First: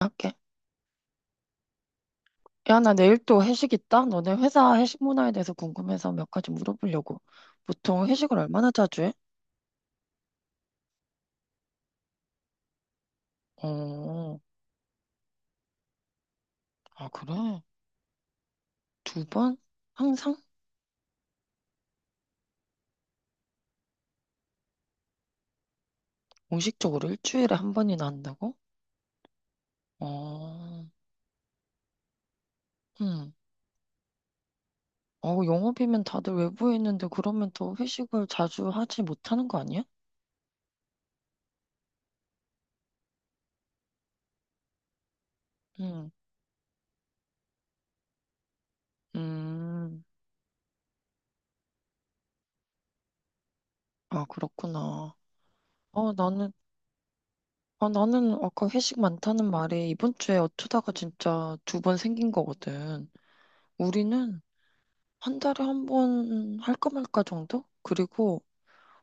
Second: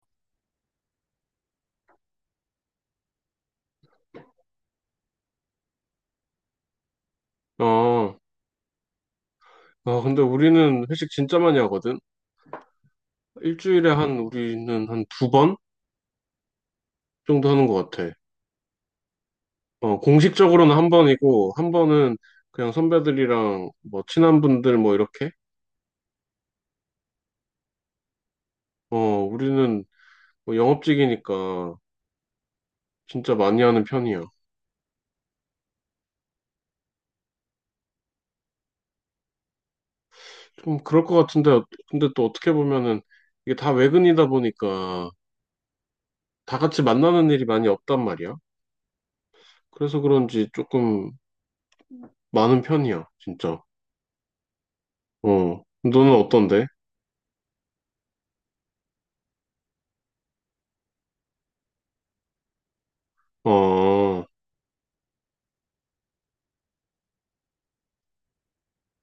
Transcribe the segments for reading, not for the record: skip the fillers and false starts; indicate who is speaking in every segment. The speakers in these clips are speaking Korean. Speaker 1: 할게. 야, 나 내일 또 회식 있다. 너네 회사 회식 문화에 대해서 궁금해서 몇 가지 물어보려고. 보통
Speaker 2: 어,
Speaker 1: 회식을 얼마나 자주 해?
Speaker 2: 아, 근데 우리는 회식 진짜 많이 하거든? 일주일에
Speaker 1: 어,
Speaker 2: 우리는 한 두 번
Speaker 1: 아, 그래?
Speaker 2: 정도 하는 것 같아.
Speaker 1: 두 번?
Speaker 2: 어,
Speaker 1: 항상?
Speaker 2: 공식적으로는 한 번이고, 한 번은 그냥 선배들이랑 뭐 친한 분들 뭐 이렇게?
Speaker 1: 공식적으로 일주일에 한 번이나 한다고?
Speaker 2: 어, 우리는 뭐
Speaker 1: 어,
Speaker 2: 영업직이니까
Speaker 1: 음.
Speaker 2: 진짜 많이 하는 편이야.
Speaker 1: 어, 영업이면 다들 외부에 있는데 그러면 더 회식을 자주 하지 못하는 거 아니야?
Speaker 2: 좀 그럴 것 같은데, 근데 또 어떻게 보면은 이게 다 외근이다 보니까
Speaker 1: 음,
Speaker 2: 다 같이 만나는 일이 많이 없단 말이야. 그래서
Speaker 1: 음.
Speaker 2: 그런지 조금 많은 편이야, 진짜.
Speaker 1: 아, 그렇구나.
Speaker 2: 어, 너는
Speaker 1: 어, 나는,
Speaker 2: 어떤데?
Speaker 1: 아, 나는 아까 회식 많다는 말에 이번 주에 어쩌다가 진짜 두 번 생긴 거거든.
Speaker 2: 어.
Speaker 1: 우리는 한 달에 한 번 할까 말까 정도? 그리고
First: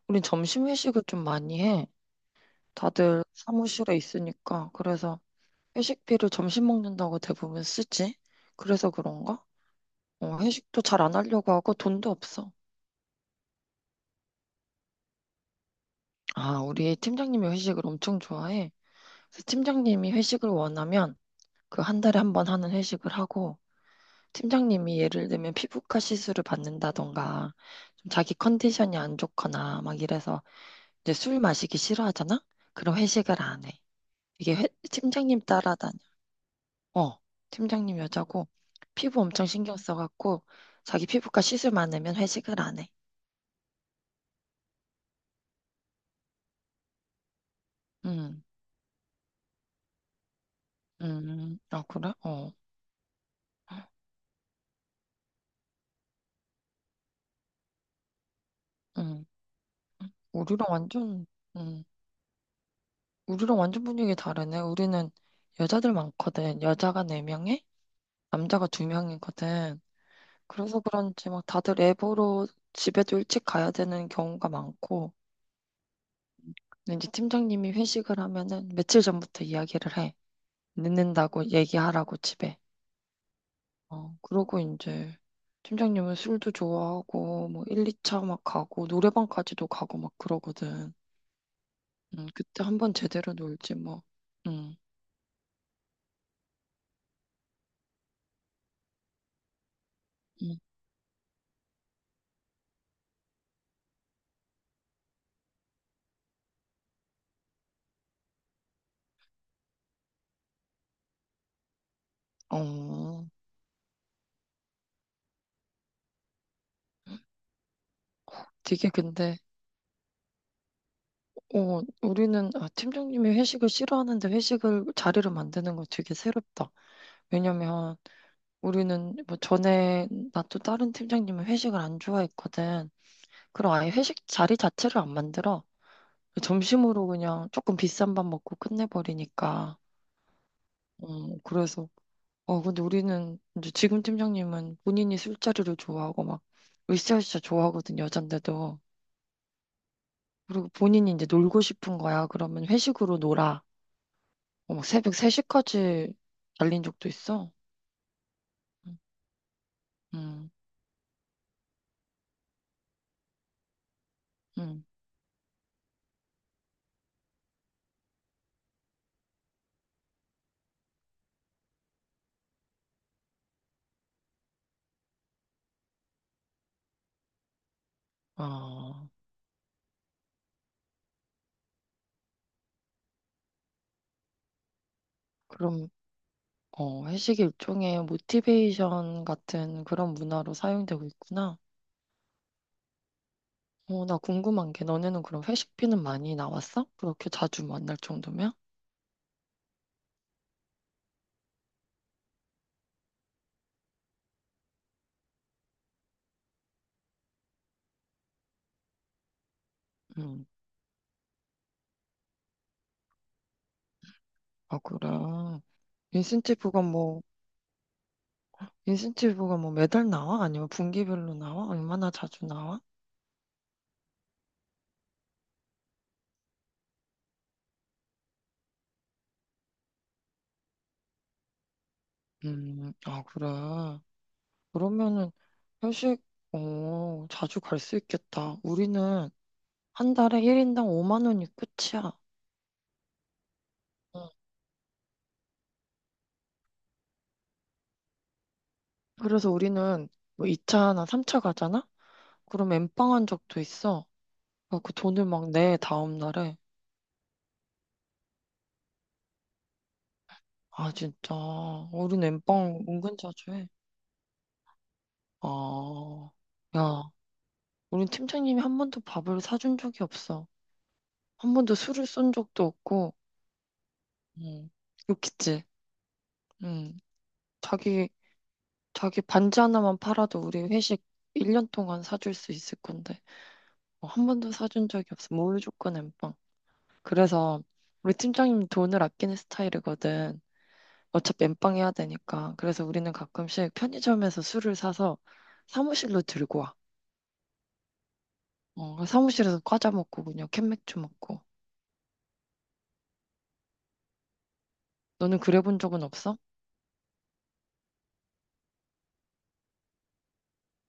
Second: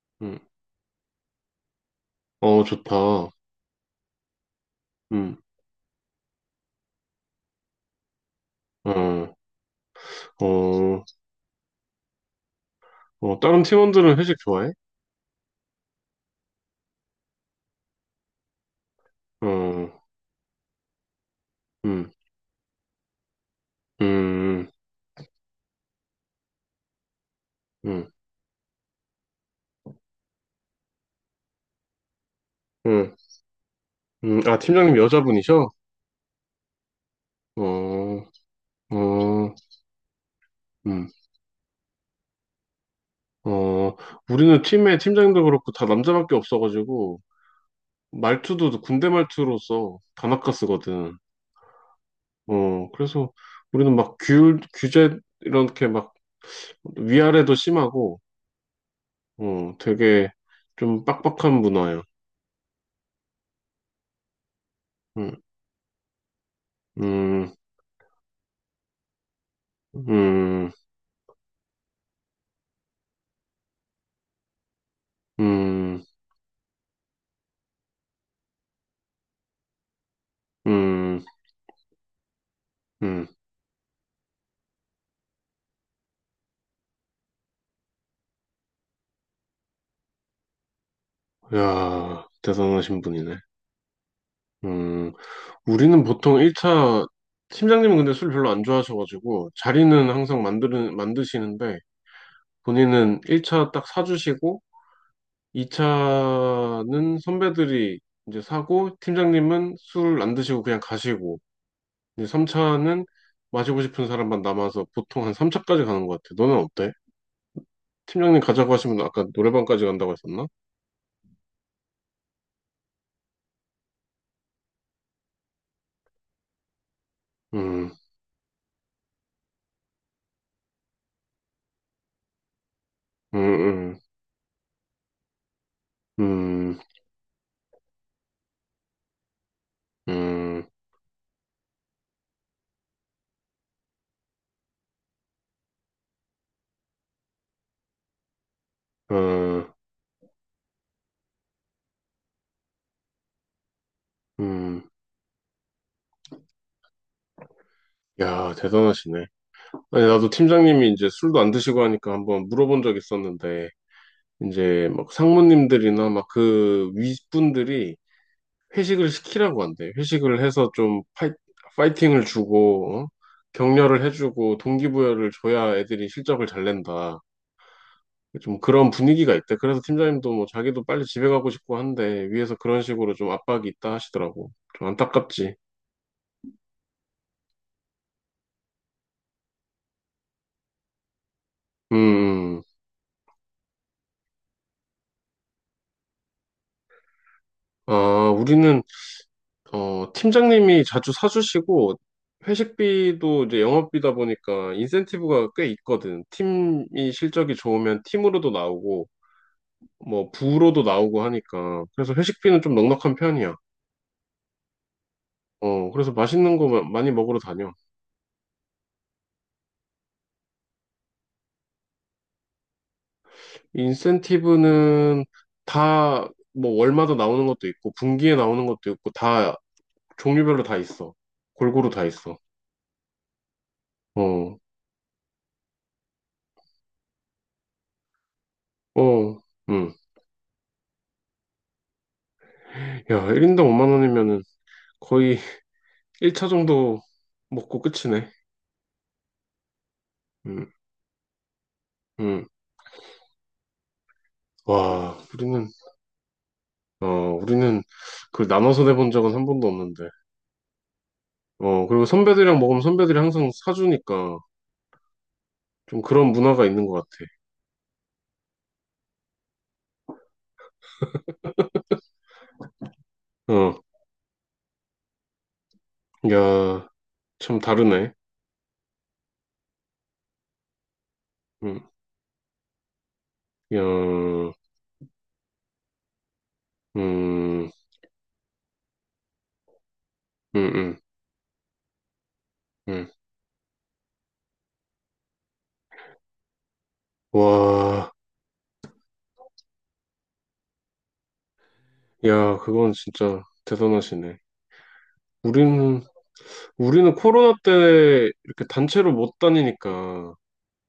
Speaker 1: 우린
Speaker 2: 음,
Speaker 1: 점심 회식을 좀 많이 해.
Speaker 2: 어,
Speaker 1: 다들
Speaker 2: 좋다.
Speaker 1: 사무실에 있으니까. 그래서
Speaker 2: 음,
Speaker 1: 회식비를 점심 먹는다고 대부분 쓰지. 그래서
Speaker 2: 어,
Speaker 1: 그런가? 어, 회식도 잘
Speaker 2: 어,
Speaker 1: 안 하려고 하고 돈도 없어.
Speaker 2: 어, 다른 팀원들은 회식 좋아해?
Speaker 1: 아, 우리 팀장님이 회식을 엄청 좋아해. 그래서
Speaker 2: 어, 응,
Speaker 1: 팀장님이 회식을 원하면 그 한
Speaker 2: 음,
Speaker 1: 달에 한 번 하는 회식을 하고
Speaker 2: 음,
Speaker 1: 팀장님이 예를 들면 피부과 시술을 받는다던가 좀
Speaker 2: 음,
Speaker 1: 자기 컨디션이 안 좋거나 막 이래서 이제 술 마시기 싫어하잖아? 그럼
Speaker 2: 음,
Speaker 1: 회식을 안 해. 이게
Speaker 2: 아,
Speaker 1: 회,
Speaker 2: 팀장님
Speaker 1: 팀장님
Speaker 2: 여자분이셔?
Speaker 1: 따라다녀. 어, 팀장님
Speaker 2: 어,
Speaker 1: 여자고 피부 엄청
Speaker 2: 어,
Speaker 1: 신경 써갖고 자기
Speaker 2: 음,
Speaker 1: 피부과 시술 많으면 회식을 안 해.
Speaker 2: 어, 우리는 팀에 팀장님도 그렇고 다 남자밖에 없어가지고
Speaker 1: 음,
Speaker 2: 말투도 군대 말투로 써. 다나카 쓰거든.
Speaker 1: 아 그래? 어,
Speaker 2: 어, 그래서 우리는 막 규제 이렇게 막 위아래도 심하고,
Speaker 1: 음,
Speaker 2: 어, 되게
Speaker 1: 우리랑
Speaker 2: 좀
Speaker 1: 완전,
Speaker 2: 빡빡한
Speaker 1: 음,
Speaker 2: 문화야.
Speaker 1: 우리랑 완전 분위기 다르네. 우리는
Speaker 2: 음,
Speaker 1: 여자들 많거든. 여자가 네
Speaker 2: 음,
Speaker 1: 명에 남자가 두 명이거든.
Speaker 2: 음.
Speaker 1: 그래서 그런지 막 다들 애보로 집에도 일찍 가야 되는 경우가 많고.
Speaker 2: 음,
Speaker 1: 근데 이제 팀장님이 회식을 하면은 며칠 전부터 이야기를 해.
Speaker 2: 음,
Speaker 1: 늦는다고 얘기하라고 집에.
Speaker 2: 음.
Speaker 1: 어, 그러고 이제 팀장님은 술도 좋아하고 뭐 1, 2차 막 가고 노래방까지도 가고 막 그러거든.
Speaker 2: 야,
Speaker 1: 그때 한 번
Speaker 2: 대단하신
Speaker 1: 제대로
Speaker 2: 분이네.
Speaker 1: 놀지 뭐. 음,
Speaker 2: 음, 우리는 보통 1차, 팀장님은 근데 술 별로 안 좋아하셔가지고, 자리는 항상
Speaker 1: 음.
Speaker 2: 만드시는데, 본인은 1차 딱 사주시고, 2차는 선배들이 이제 사고, 팀장님은 술 안 드시고 그냥 가시고, 이제 3차는
Speaker 1: 어,
Speaker 2: 마시고 싶은 사람만 남아서 보통 한 3차까지 가는 것 같아. 너는 어때? 팀장님 가자고
Speaker 1: 되게
Speaker 2: 하시면 아까
Speaker 1: 근데
Speaker 2: 노래방까지 간다고 했었나?
Speaker 1: 어, 우리는 아, 팀장님이 회식을 싫어하는데 회식을 자리를 만드는 거 되게 새롭다.
Speaker 2: 음,
Speaker 1: 왜냐면 우리는 뭐 전에 나 또 다른 팀장님은 회식을 안 좋아했거든.
Speaker 2: 음,
Speaker 1: 그럼 아예
Speaker 2: 음.
Speaker 1: 회식 자리 자체를 안 만들어.
Speaker 2: 음.
Speaker 1: 점심으로 그냥 조금 비싼 밥 먹고 끝내버리니까.
Speaker 2: 음,
Speaker 1: 그래서, 어, 근데 우리는, 이제 지금 팀장님은 본인이 술자리를 좋아하고 막, 으쌰으쌰 좋아하거든, 여잔데도.
Speaker 2: 음,
Speaker 1: 그리고 본인이 이제 놀고 싶은 거야. 그러면 회식으로 놀아. 어,
Speaker 2: 음.
Speaker 1: 막 새벽 3시까지 달린 적도 있어.
Speaker 2: 야, 대단하시네. 아니, 나도
Speaker 1: 음,
Speaker 2: 팀장님이 이제 술도 안 드시고 하니까 한번 물어본 적 있었는데,
Speaker 1: 음.
Speaker 2: 이제 막 상무님들이나 막 그 윗분들이 회식을 시키라고 한대. 회식을 해서 좀 파이팅을 주고, 어? 격려를 해주고, 동기부여를 줘야 애들이 실적을 잘 낸다. 좀 그런
Speaker 1: 아,
Speaker 2: 분위기가 있대. 그래서 팀장님도 뭐 자기도 빨리 집에 가고 싶고 한데, 위에서 그런 식으로 좀 압박이 있다 하시더라고. 좀 안타깝지.
Speaker 1: 그럼, 어, 회식이 일종의 모티베이션 같은 그런 문화로 사용되고 있구나.
Speaker 2: 음, 음.
Speaker 1: 어, 나 궁금한 게 너네는 그럼 회식비는 많이 나왔어? 그렇게 자주 만날
Speaker 2: 아,
Speaker 1: 정도면?
Speaker 2: 우리는 어, 팀장님이 자주 사주시고, 회식비도 이제 영업비다 보니까 인센티브가 꽤 있거든. 팀이 실적이 좋으면 팀으로도 나오고, 뭐,
Speaker 1: 음,
Speaker 2: 부로도 나오고 하니까. 그래서 회식비는 좀 넉넉한 편이야.
Speaker 1: 아, 그래.
Speaker 2: 어, 그래서 맛있는 거
Speaker 1: 인센티브가
Speaker 2: 많이
Speaker 1: 뭐,
Speaker 2: 먹으러 다녀.
Speaker 1: 인센티브가 뭐 매달 나와? 아니면 분기별로 나와? 얼마나 자주 나와?
Speaker 2: 인센티브는 다, 뭐, 월마다 나오는 것도 있고, 분기에 나오는 것도 있고, 다, 종류별로 다 있어. 골고루 다 있어.
Speaker 1: 아, 그래.
Speaker 2: 어,
Speaker 1: 그러면은 회식, 어, 자주 갈 수 있겠다. 우리는
Speaker 2: 어, 음.
Speaker 1: 한 달에 1인당 5만 원이 끝이야.
Speaker 2: 야, 1인당 5만
Speaker 1: 응.
Speaker 2: 원이면은 거의 1차 정도 먹고 끝이네.
Speaker 1: 그래서 우리는 뭐
Speaker 2: 음,
Speaker 1: 2차나 3차 가잖아?
Speaker 2: 음.
Speaker 1: 그럼 엠빵한 적도 있어. 아, 그
Speaker 2: 와,
Speaker 1: 돈을 막
Speaker 2: 우리는,
Speaker 1: 내, 다음 날에.
Speaker 2: 어, 우리는 그걸 나눠서 내본 적은 한 번도 없는데.
Speaker 1: 아, 진짜.
Speaker 2: 어, 그리고
Speaker 1: 우린
Speaker 2: 선배들이랑 먹으면
Speaker 1: 엠빵
Speaker 2: 선배들이
Speaker 1: 은근
Speaker 2: 항상
Speaker 1: 자주 해.
Speaker 2: 사주니까 좀 그런
Speaker 1: 아,
Speaker 2: 문화가 있는 것
Speaker 1: 야, 우린 팀장님이 한 번도 밥을 사준 적이 없어. 한 번도 술을 쏜 적도 없고,
Speaker 2: 같아. 어,
Speaker 1: 응, 욕했지.
Speaker 2: 야,
Speaker 1: 응,
Speaker 2: 참
Speaker 1: 자기,
Speaker 2: 다르네.
Speaker 1: 자기 반지 하나만 팔아도 우리 회식 1년
Speaker 2: 음,
Speaker 1: 동안 사줄 수 있을 건데,
Speaker 2: 야,
Speaker 1: 어, 한 번도 사준 적이 없어. 무조건 엠빵. 그래서
Speaker 2: 음,
Speaker 1: 우리 팀장님 돈을 아끼는 스타일이거든.
Speaker 2: 음, 음,
Speaker 1: 어차피 엠빵 해야 되니까. 그래서
Speaker 2: 음.
Speaker 1: 우리는 가끔씩 편의점에서 술을 사서 사무실로 들고 와.
Speaker 2: 와,
Speaker 1: 어, 사무실에서 과자 먹고 그냥 캔맥주 먹고.
Speaker 2: 야, 그건 진짜 대단하시네.
Speaker 1: 너는 그래 본
Speaker 2: 우리는,
Speaker 1: 적은 없어?
Speaker 2: 우리는 코로나 때 이렇게 단체로 못 다니니까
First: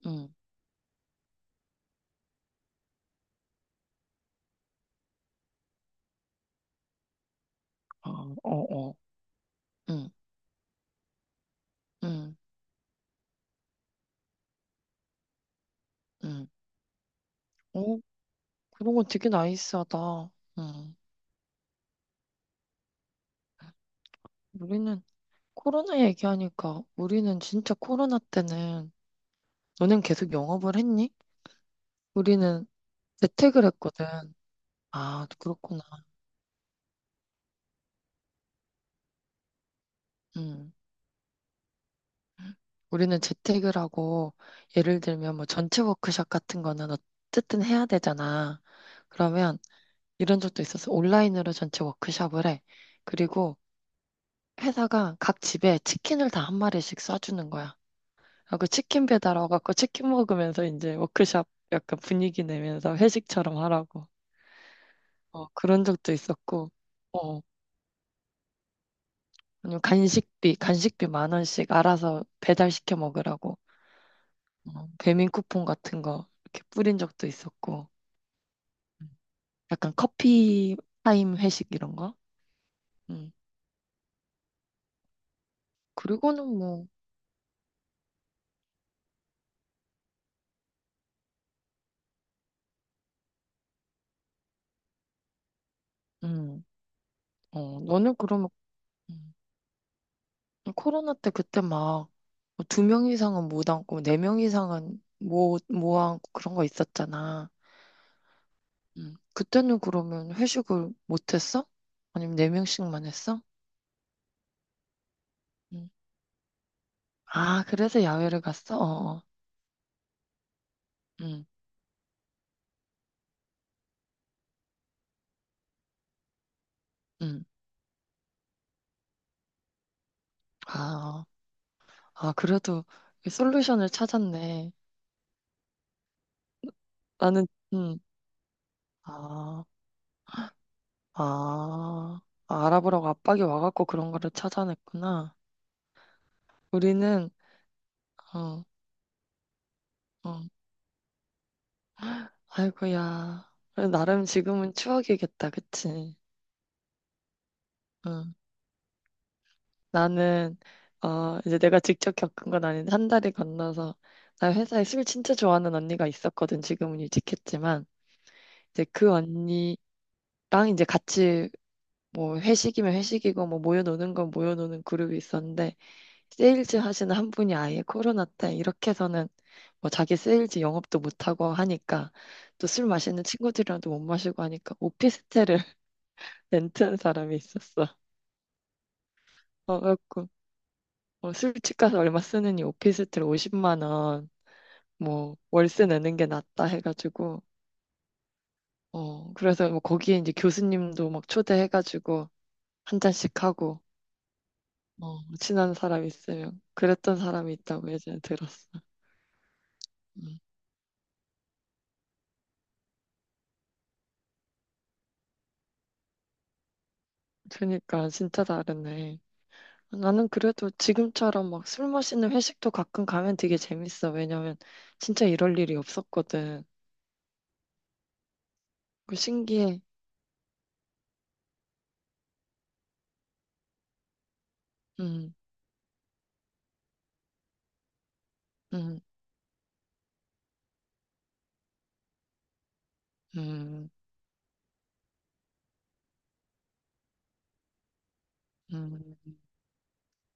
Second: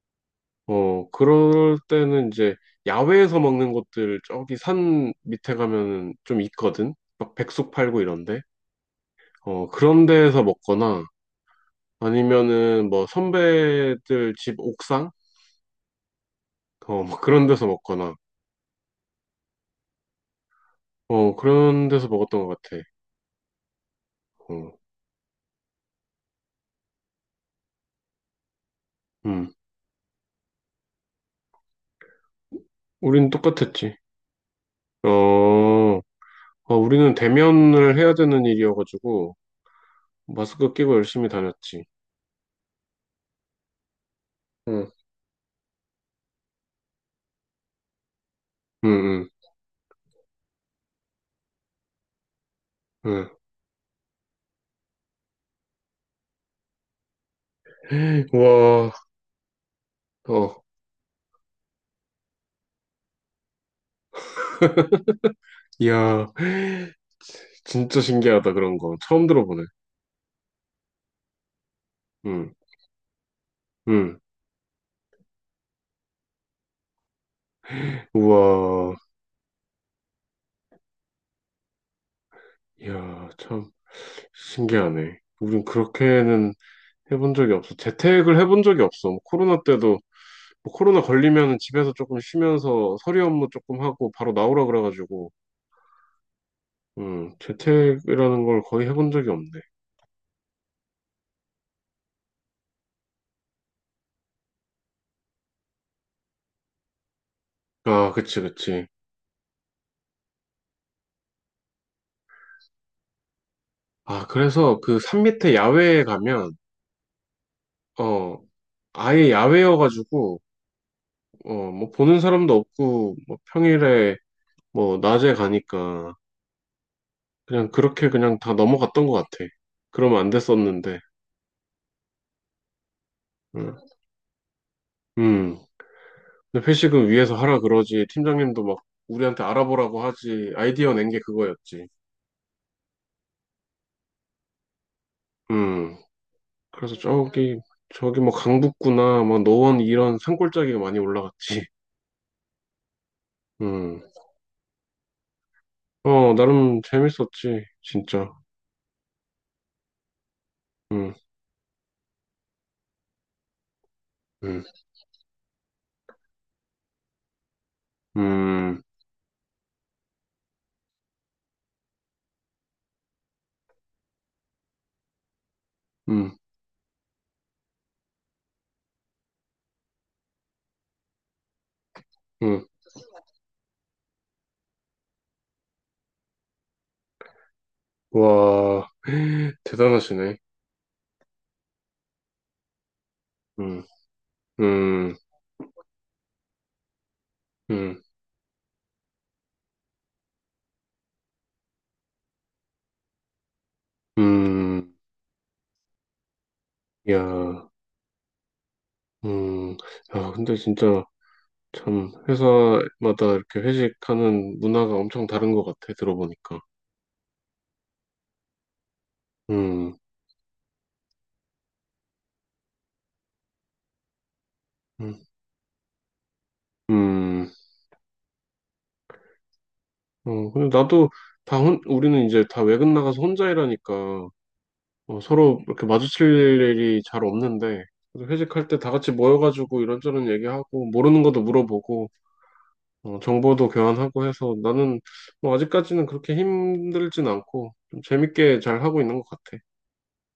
Speaker 1: 응.
Speaker 2: 어, 그럴 때는 이제 야외에서 먹는 곳들 저기 산 밑에 가면은 좀 있거든? 막 백숙 팔고
Speaker 1: 어,
Speaker 2: 이런데?
Speaker 1: 어, 어.
Speaker 2: 어, 그런
Speaker 1: 응,
Speaker 2: 데에서 먹거나
Speaker 1: 응,
Speaker 2: 아니면은 뭐 선배들 집 옥상?
Speaker 1: 응.
Speaker 2: 어, 뭐 그런 데서
Speaker 1: 어,
Speaker 2: 먹거나
Speaker 1: 그런 건 되게 나이스하다. 응.
Speaker 2: 어, 그런 데서 먹었던 것 같아. 어,
Speaker 1: 우리는 코로나 얘기하니까 우리는 진짜 코로나 때는
Speaker 2: 음.
Speaker 1: 너는 계속 영업을 했니? 우리는
Speaker 2: 우린
Speaker 1: 재택을
Speaker 2: 똑같았지.
Speaker 1: 했거든. 아,
Speaker 2: 어,
Speaker 1: 그렇구나.
Speaker 2: 어, 우리는 대면을 해야 되는 일이어가지고
Speaker 1: 응.
Speaker 2: 마스크 끼고 열심히 다녔지.
Speaker 1: 우리는 재택을 하고
Speaker 2: 응,
Speaker 1: 예를 들면 뭐 전체 워크숍 같은 거는 어쨌든 해야 되잖아.
Speaker 2: 응,
Speaker 1: 그러면 이런 적도 있었어. 온라인으로 전체 워크숍을 해.
Speaker 2: 응, 응.
Speaker 1: 그리고 회사가 각 집에 치킨을 다 한 마리씩 쏴주는 거야. 아, 그
Speaker 2: 와,
Speaker 1: 치킨 배달 와갖고 치킨
Speaker 2: 어.
Speaker 1: 먹으면서 이제 워크숍 약간 분위기 내면서 회식처럼 하라고. 어, 그런 적도
Speaker 2: 이야,
Speaker 1: 있었고, 어,
Speaker 2: 진짜 신기하다, 그런 거. 처음 들어보네.
Speaker 1: 아니면 간식비 만 원씩 알아서
Speaker 2: 응,
Speaker 1: 배달시켜 먹으라고.
Speaker 2: 응.
Speaker 1: 어, 배민 쿠폰 같은 거 이렇게 뿌린 적도 있었고,
Speaker 2: 우와,
Speaker 1: 음. 약간 커피 타임 회식 이런 거.
Speaker 2: 이야,
Speaker 1: 음.
Speaker 2: 참 신기하네. 우린
Speaker 1: 그리고는
Speaker 2: 그렇게는
Speaker 1: 뭐,
Speaker 2: 해본 적이 없어. 재택을 해본 적이 없어. 뭐 코로나 때도, 뭐 코로나 걸리면 집에서 조금 쉬면서 서류 업무 조금 하고 바로 나오라 그래가지고,
Speaker 1: 음,
Speaker 2: 응,
Speaker 1: 어, 너는
Speaker 2: 재택이라는
Speaker 1: 그러면
Speaker 2: 걸 거의 해본 적이
Speaker 1: 음,
Speaker 2: 없네.
Speaker 1: 코로나 때 그때 막 뭐 두명 이상은 못 앉고 네 명 이상은 못 앉고 그런 거 있었잖아.
Speaker 2: 아, 그치, 그치.
Speaker 1: 음. 그때는 그러면 회식을 못 했어? 아니면 네 명씩만 했어?
Speaker 2: 아, 그래서 그 산 밑에
Speaker 1: 음.
Speaker 2: 야외에 가면,
Speaker 1: 아, 그래서
Speaker 2: 어,
Speaker 1: 야외를 갔어? 어, 어.
Speaker 2: 아예 야외여가지고,
Speaker 1: 음,
Speaker 2: 어, 뭐 보는 사람도 없고 뭐 평일에 뭐 낮에 가니까
Speaker 1: 음.
Speaker 2: 그냥 그렇게 그냥 다 넘어갔던 것 같아. 그러면 안 됐었는데.
Speaker 1: 아, 아, 그래도
Speaker 2: 응.
Speaker 1: 솔루션을 찾았네.
Speaker 2: 음. 근데 회식은 위에서
Speaker 1: 나는,
Speaker 2: 하라
Speaker 1: 음,
Speaker 2: 그러지. 팀장님도 막 우리한테
Speaker 1: 아,
Speaker 2: 알아보라고 하지. 아이디어 낸 게 그거였지.
Speaker 1: 아, 아, 알아보라고 압박이 와갖고 그런 거를 찾아냈구나.
Speaker 2: 음. 그래서
Speaker 1: 우리는,
Speaker 2: 저기 뭐
Speaker 1: 어,
Speaker 2: 강북구나 막 노원 이런
Speaker 1: 어.
Speaker 2: 산골짜기가 많이 올라갔지.
Speaker 1: 아이고야. 그래도
Speaker 2: 음.
Speaker 1: 나름 지금은 추억이겠다, 그치?
Speaker 2: 어, 나름 재밌었지. 진짜.
Speaker 1: 응. 나는,
Speaker 2: 음.
Speaker 1: 어, 이제 내가 직접 겪은 건 아닌데, 한 달이 건너서, 나
Speaker 2: 음.
Speaker 1: 회사에 술 진짜 좋아하는 언니가 있었거든. 지금은 일찍했지만,
Speaker 2: 음.
Speaker 1: 이제 그 언니랑 이제 같이 뭐 회식이면 회식이고, 뭐 모여노는 건 모여노는 그룹이 있었는데,
Speaker 2: 음.
Speaker 1: 세일즈 하시는 한 분이 아예 코로나 때 이렇게 해서는 뭐 자기 세일즈 영업도 못하고 하니까,
Speaker 2: 음.
Speaker 1: 또 술 마시는 친구들이랑도 못 마시고 하니까 오피스텔을 렌트한 사람이 있었어.
Speaker 2: 와,
Speaker 1: 어, 그래갖고
Speaker 2: 대단하시네.
Speaker 1: 어, 술집 가서 얼마 쓰느니 오피스텔
Speaker 2: 음.
Speaker 1: 50만 원,
Speaker 2: 음,
Speaker 1: 뭐 월세 내는 게 낫다 해가지고
Speaker 2: 음,
Speaker 1: 어 그래서 뭐 거기에 이제 교수님도 막 초대해가지고 한 잔씩 하고
Speaker 2: 음,
Speaker 1: 어 친한 사람 있으면 그랬던
Speaker 2: 야,
Speaker 1: 사람이 있다고 예전에 들었어.
Speaker 2: 음, 야,
Speaker 1: 음.
Speaker 2: 근데 진짜 참 회사마다 이렇게 회식하는 문화가 엄청 다른 것 같아, 들어보니까.
Speaker 1: 그러니까 진짜 다르네.
Speaker 2: 음,
Speaker 1: 나는 그래도 지금처럼 막 술 마시는 회식도 가끔 가면 되게 재밌어. 왜냐면
Speaker 2: 음,
Speaker 1: 진짜 이럴 일이 없었거든.
Speaker 2: 음,
Speaker 1: 그 신기해.
Speaker 2: 어, 근데 나도 우리는 이제 다 외근 나가서 혼자 일하니까 어,
Speaker 1: 음,
Speaker 2: 서로 이렇게 마주칠 일이 잘 없는데, 그래도 회식할 때 다
Speaker 1: 음,
Speaker 2: 같이 모여가지고 이런저런 얘기하고, 모르는 것도 물어보고, 어, 정보도
Speaker 1: 음.
Speaker 2: 교환하고 해서 나는 뭐 아직까지는 그렇게 힘들진 않고 좀 재밌게 잘 하고 있는 것
Speaker 1: 음,
Speaker 2: 같아.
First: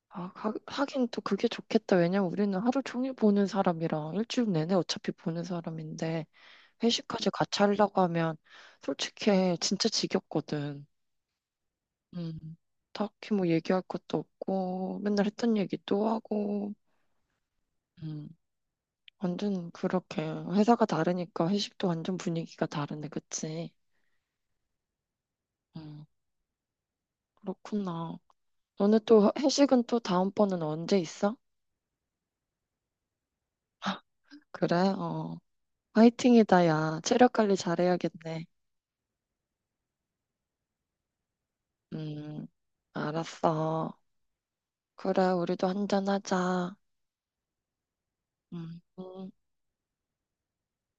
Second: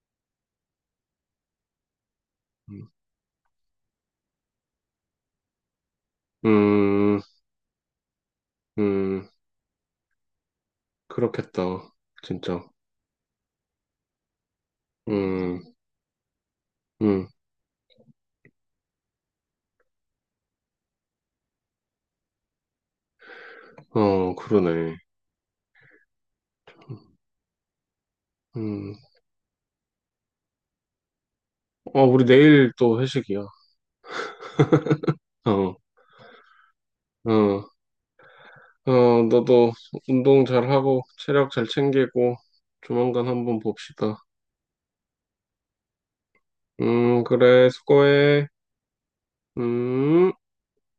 Speaker 1: 아, 하, 하긴 또 그게 좋겠다. 왜냐면 우리는 하루
Speaker 2: 음,
Speaker 1: 종일 보는 사람이랑 일주일 내내 어차피 보는 사람인데
Speaker 2: 음,
Speaker 1: 회식까지 같이 하려고 하면
Speaker 2: 음,
Speaker 1: 솔직히 진짜 지겹거든.
Speaker 2: 그렇겠다.
Speaker 1: 음,
Speaker 2: 진짜.
Speaker 1: 딱히 뭐 얘기할 것도 없고 맨날 했던
Speaker 2: 음,
Speaker 1: 얘기 또 하고.
Speaker 2: 음,
Speaker 1: 음, 완전 그렇게 회사가 다르니까 회식도 완전 분위기가 다르네, 그치?
Speaker 2: 어, 그러네.
Speaker 1: 음, 그렇구나.
Speaker 2: 음,
Speaker 1: 너네 또 회식은 또 다음번은 언제 있어?
Speaker 2: 어, 우리 내일 또 회식이야.
Speaker 1: 그래? 어.
Speaker 2: 어,
Speaker 1: 화이팅이다, 야. 체력 관리
Speaker 2: 어,
Speaker 1: 잘해야겠네.
Speaker 2: 어, 너도 운동 잘하고 체력 잘 챙기고
Speaker 1: 음,
Speaker 2: 조만간 한번
Speaker 1: 알았어.
Speaker 2: 봅시다.
Speaker 1: 그래, 우리도 한잔하자.
Speaker 2: 그래, 수고해.
Speaker 1: 음. 음.
Speaker 2: 음.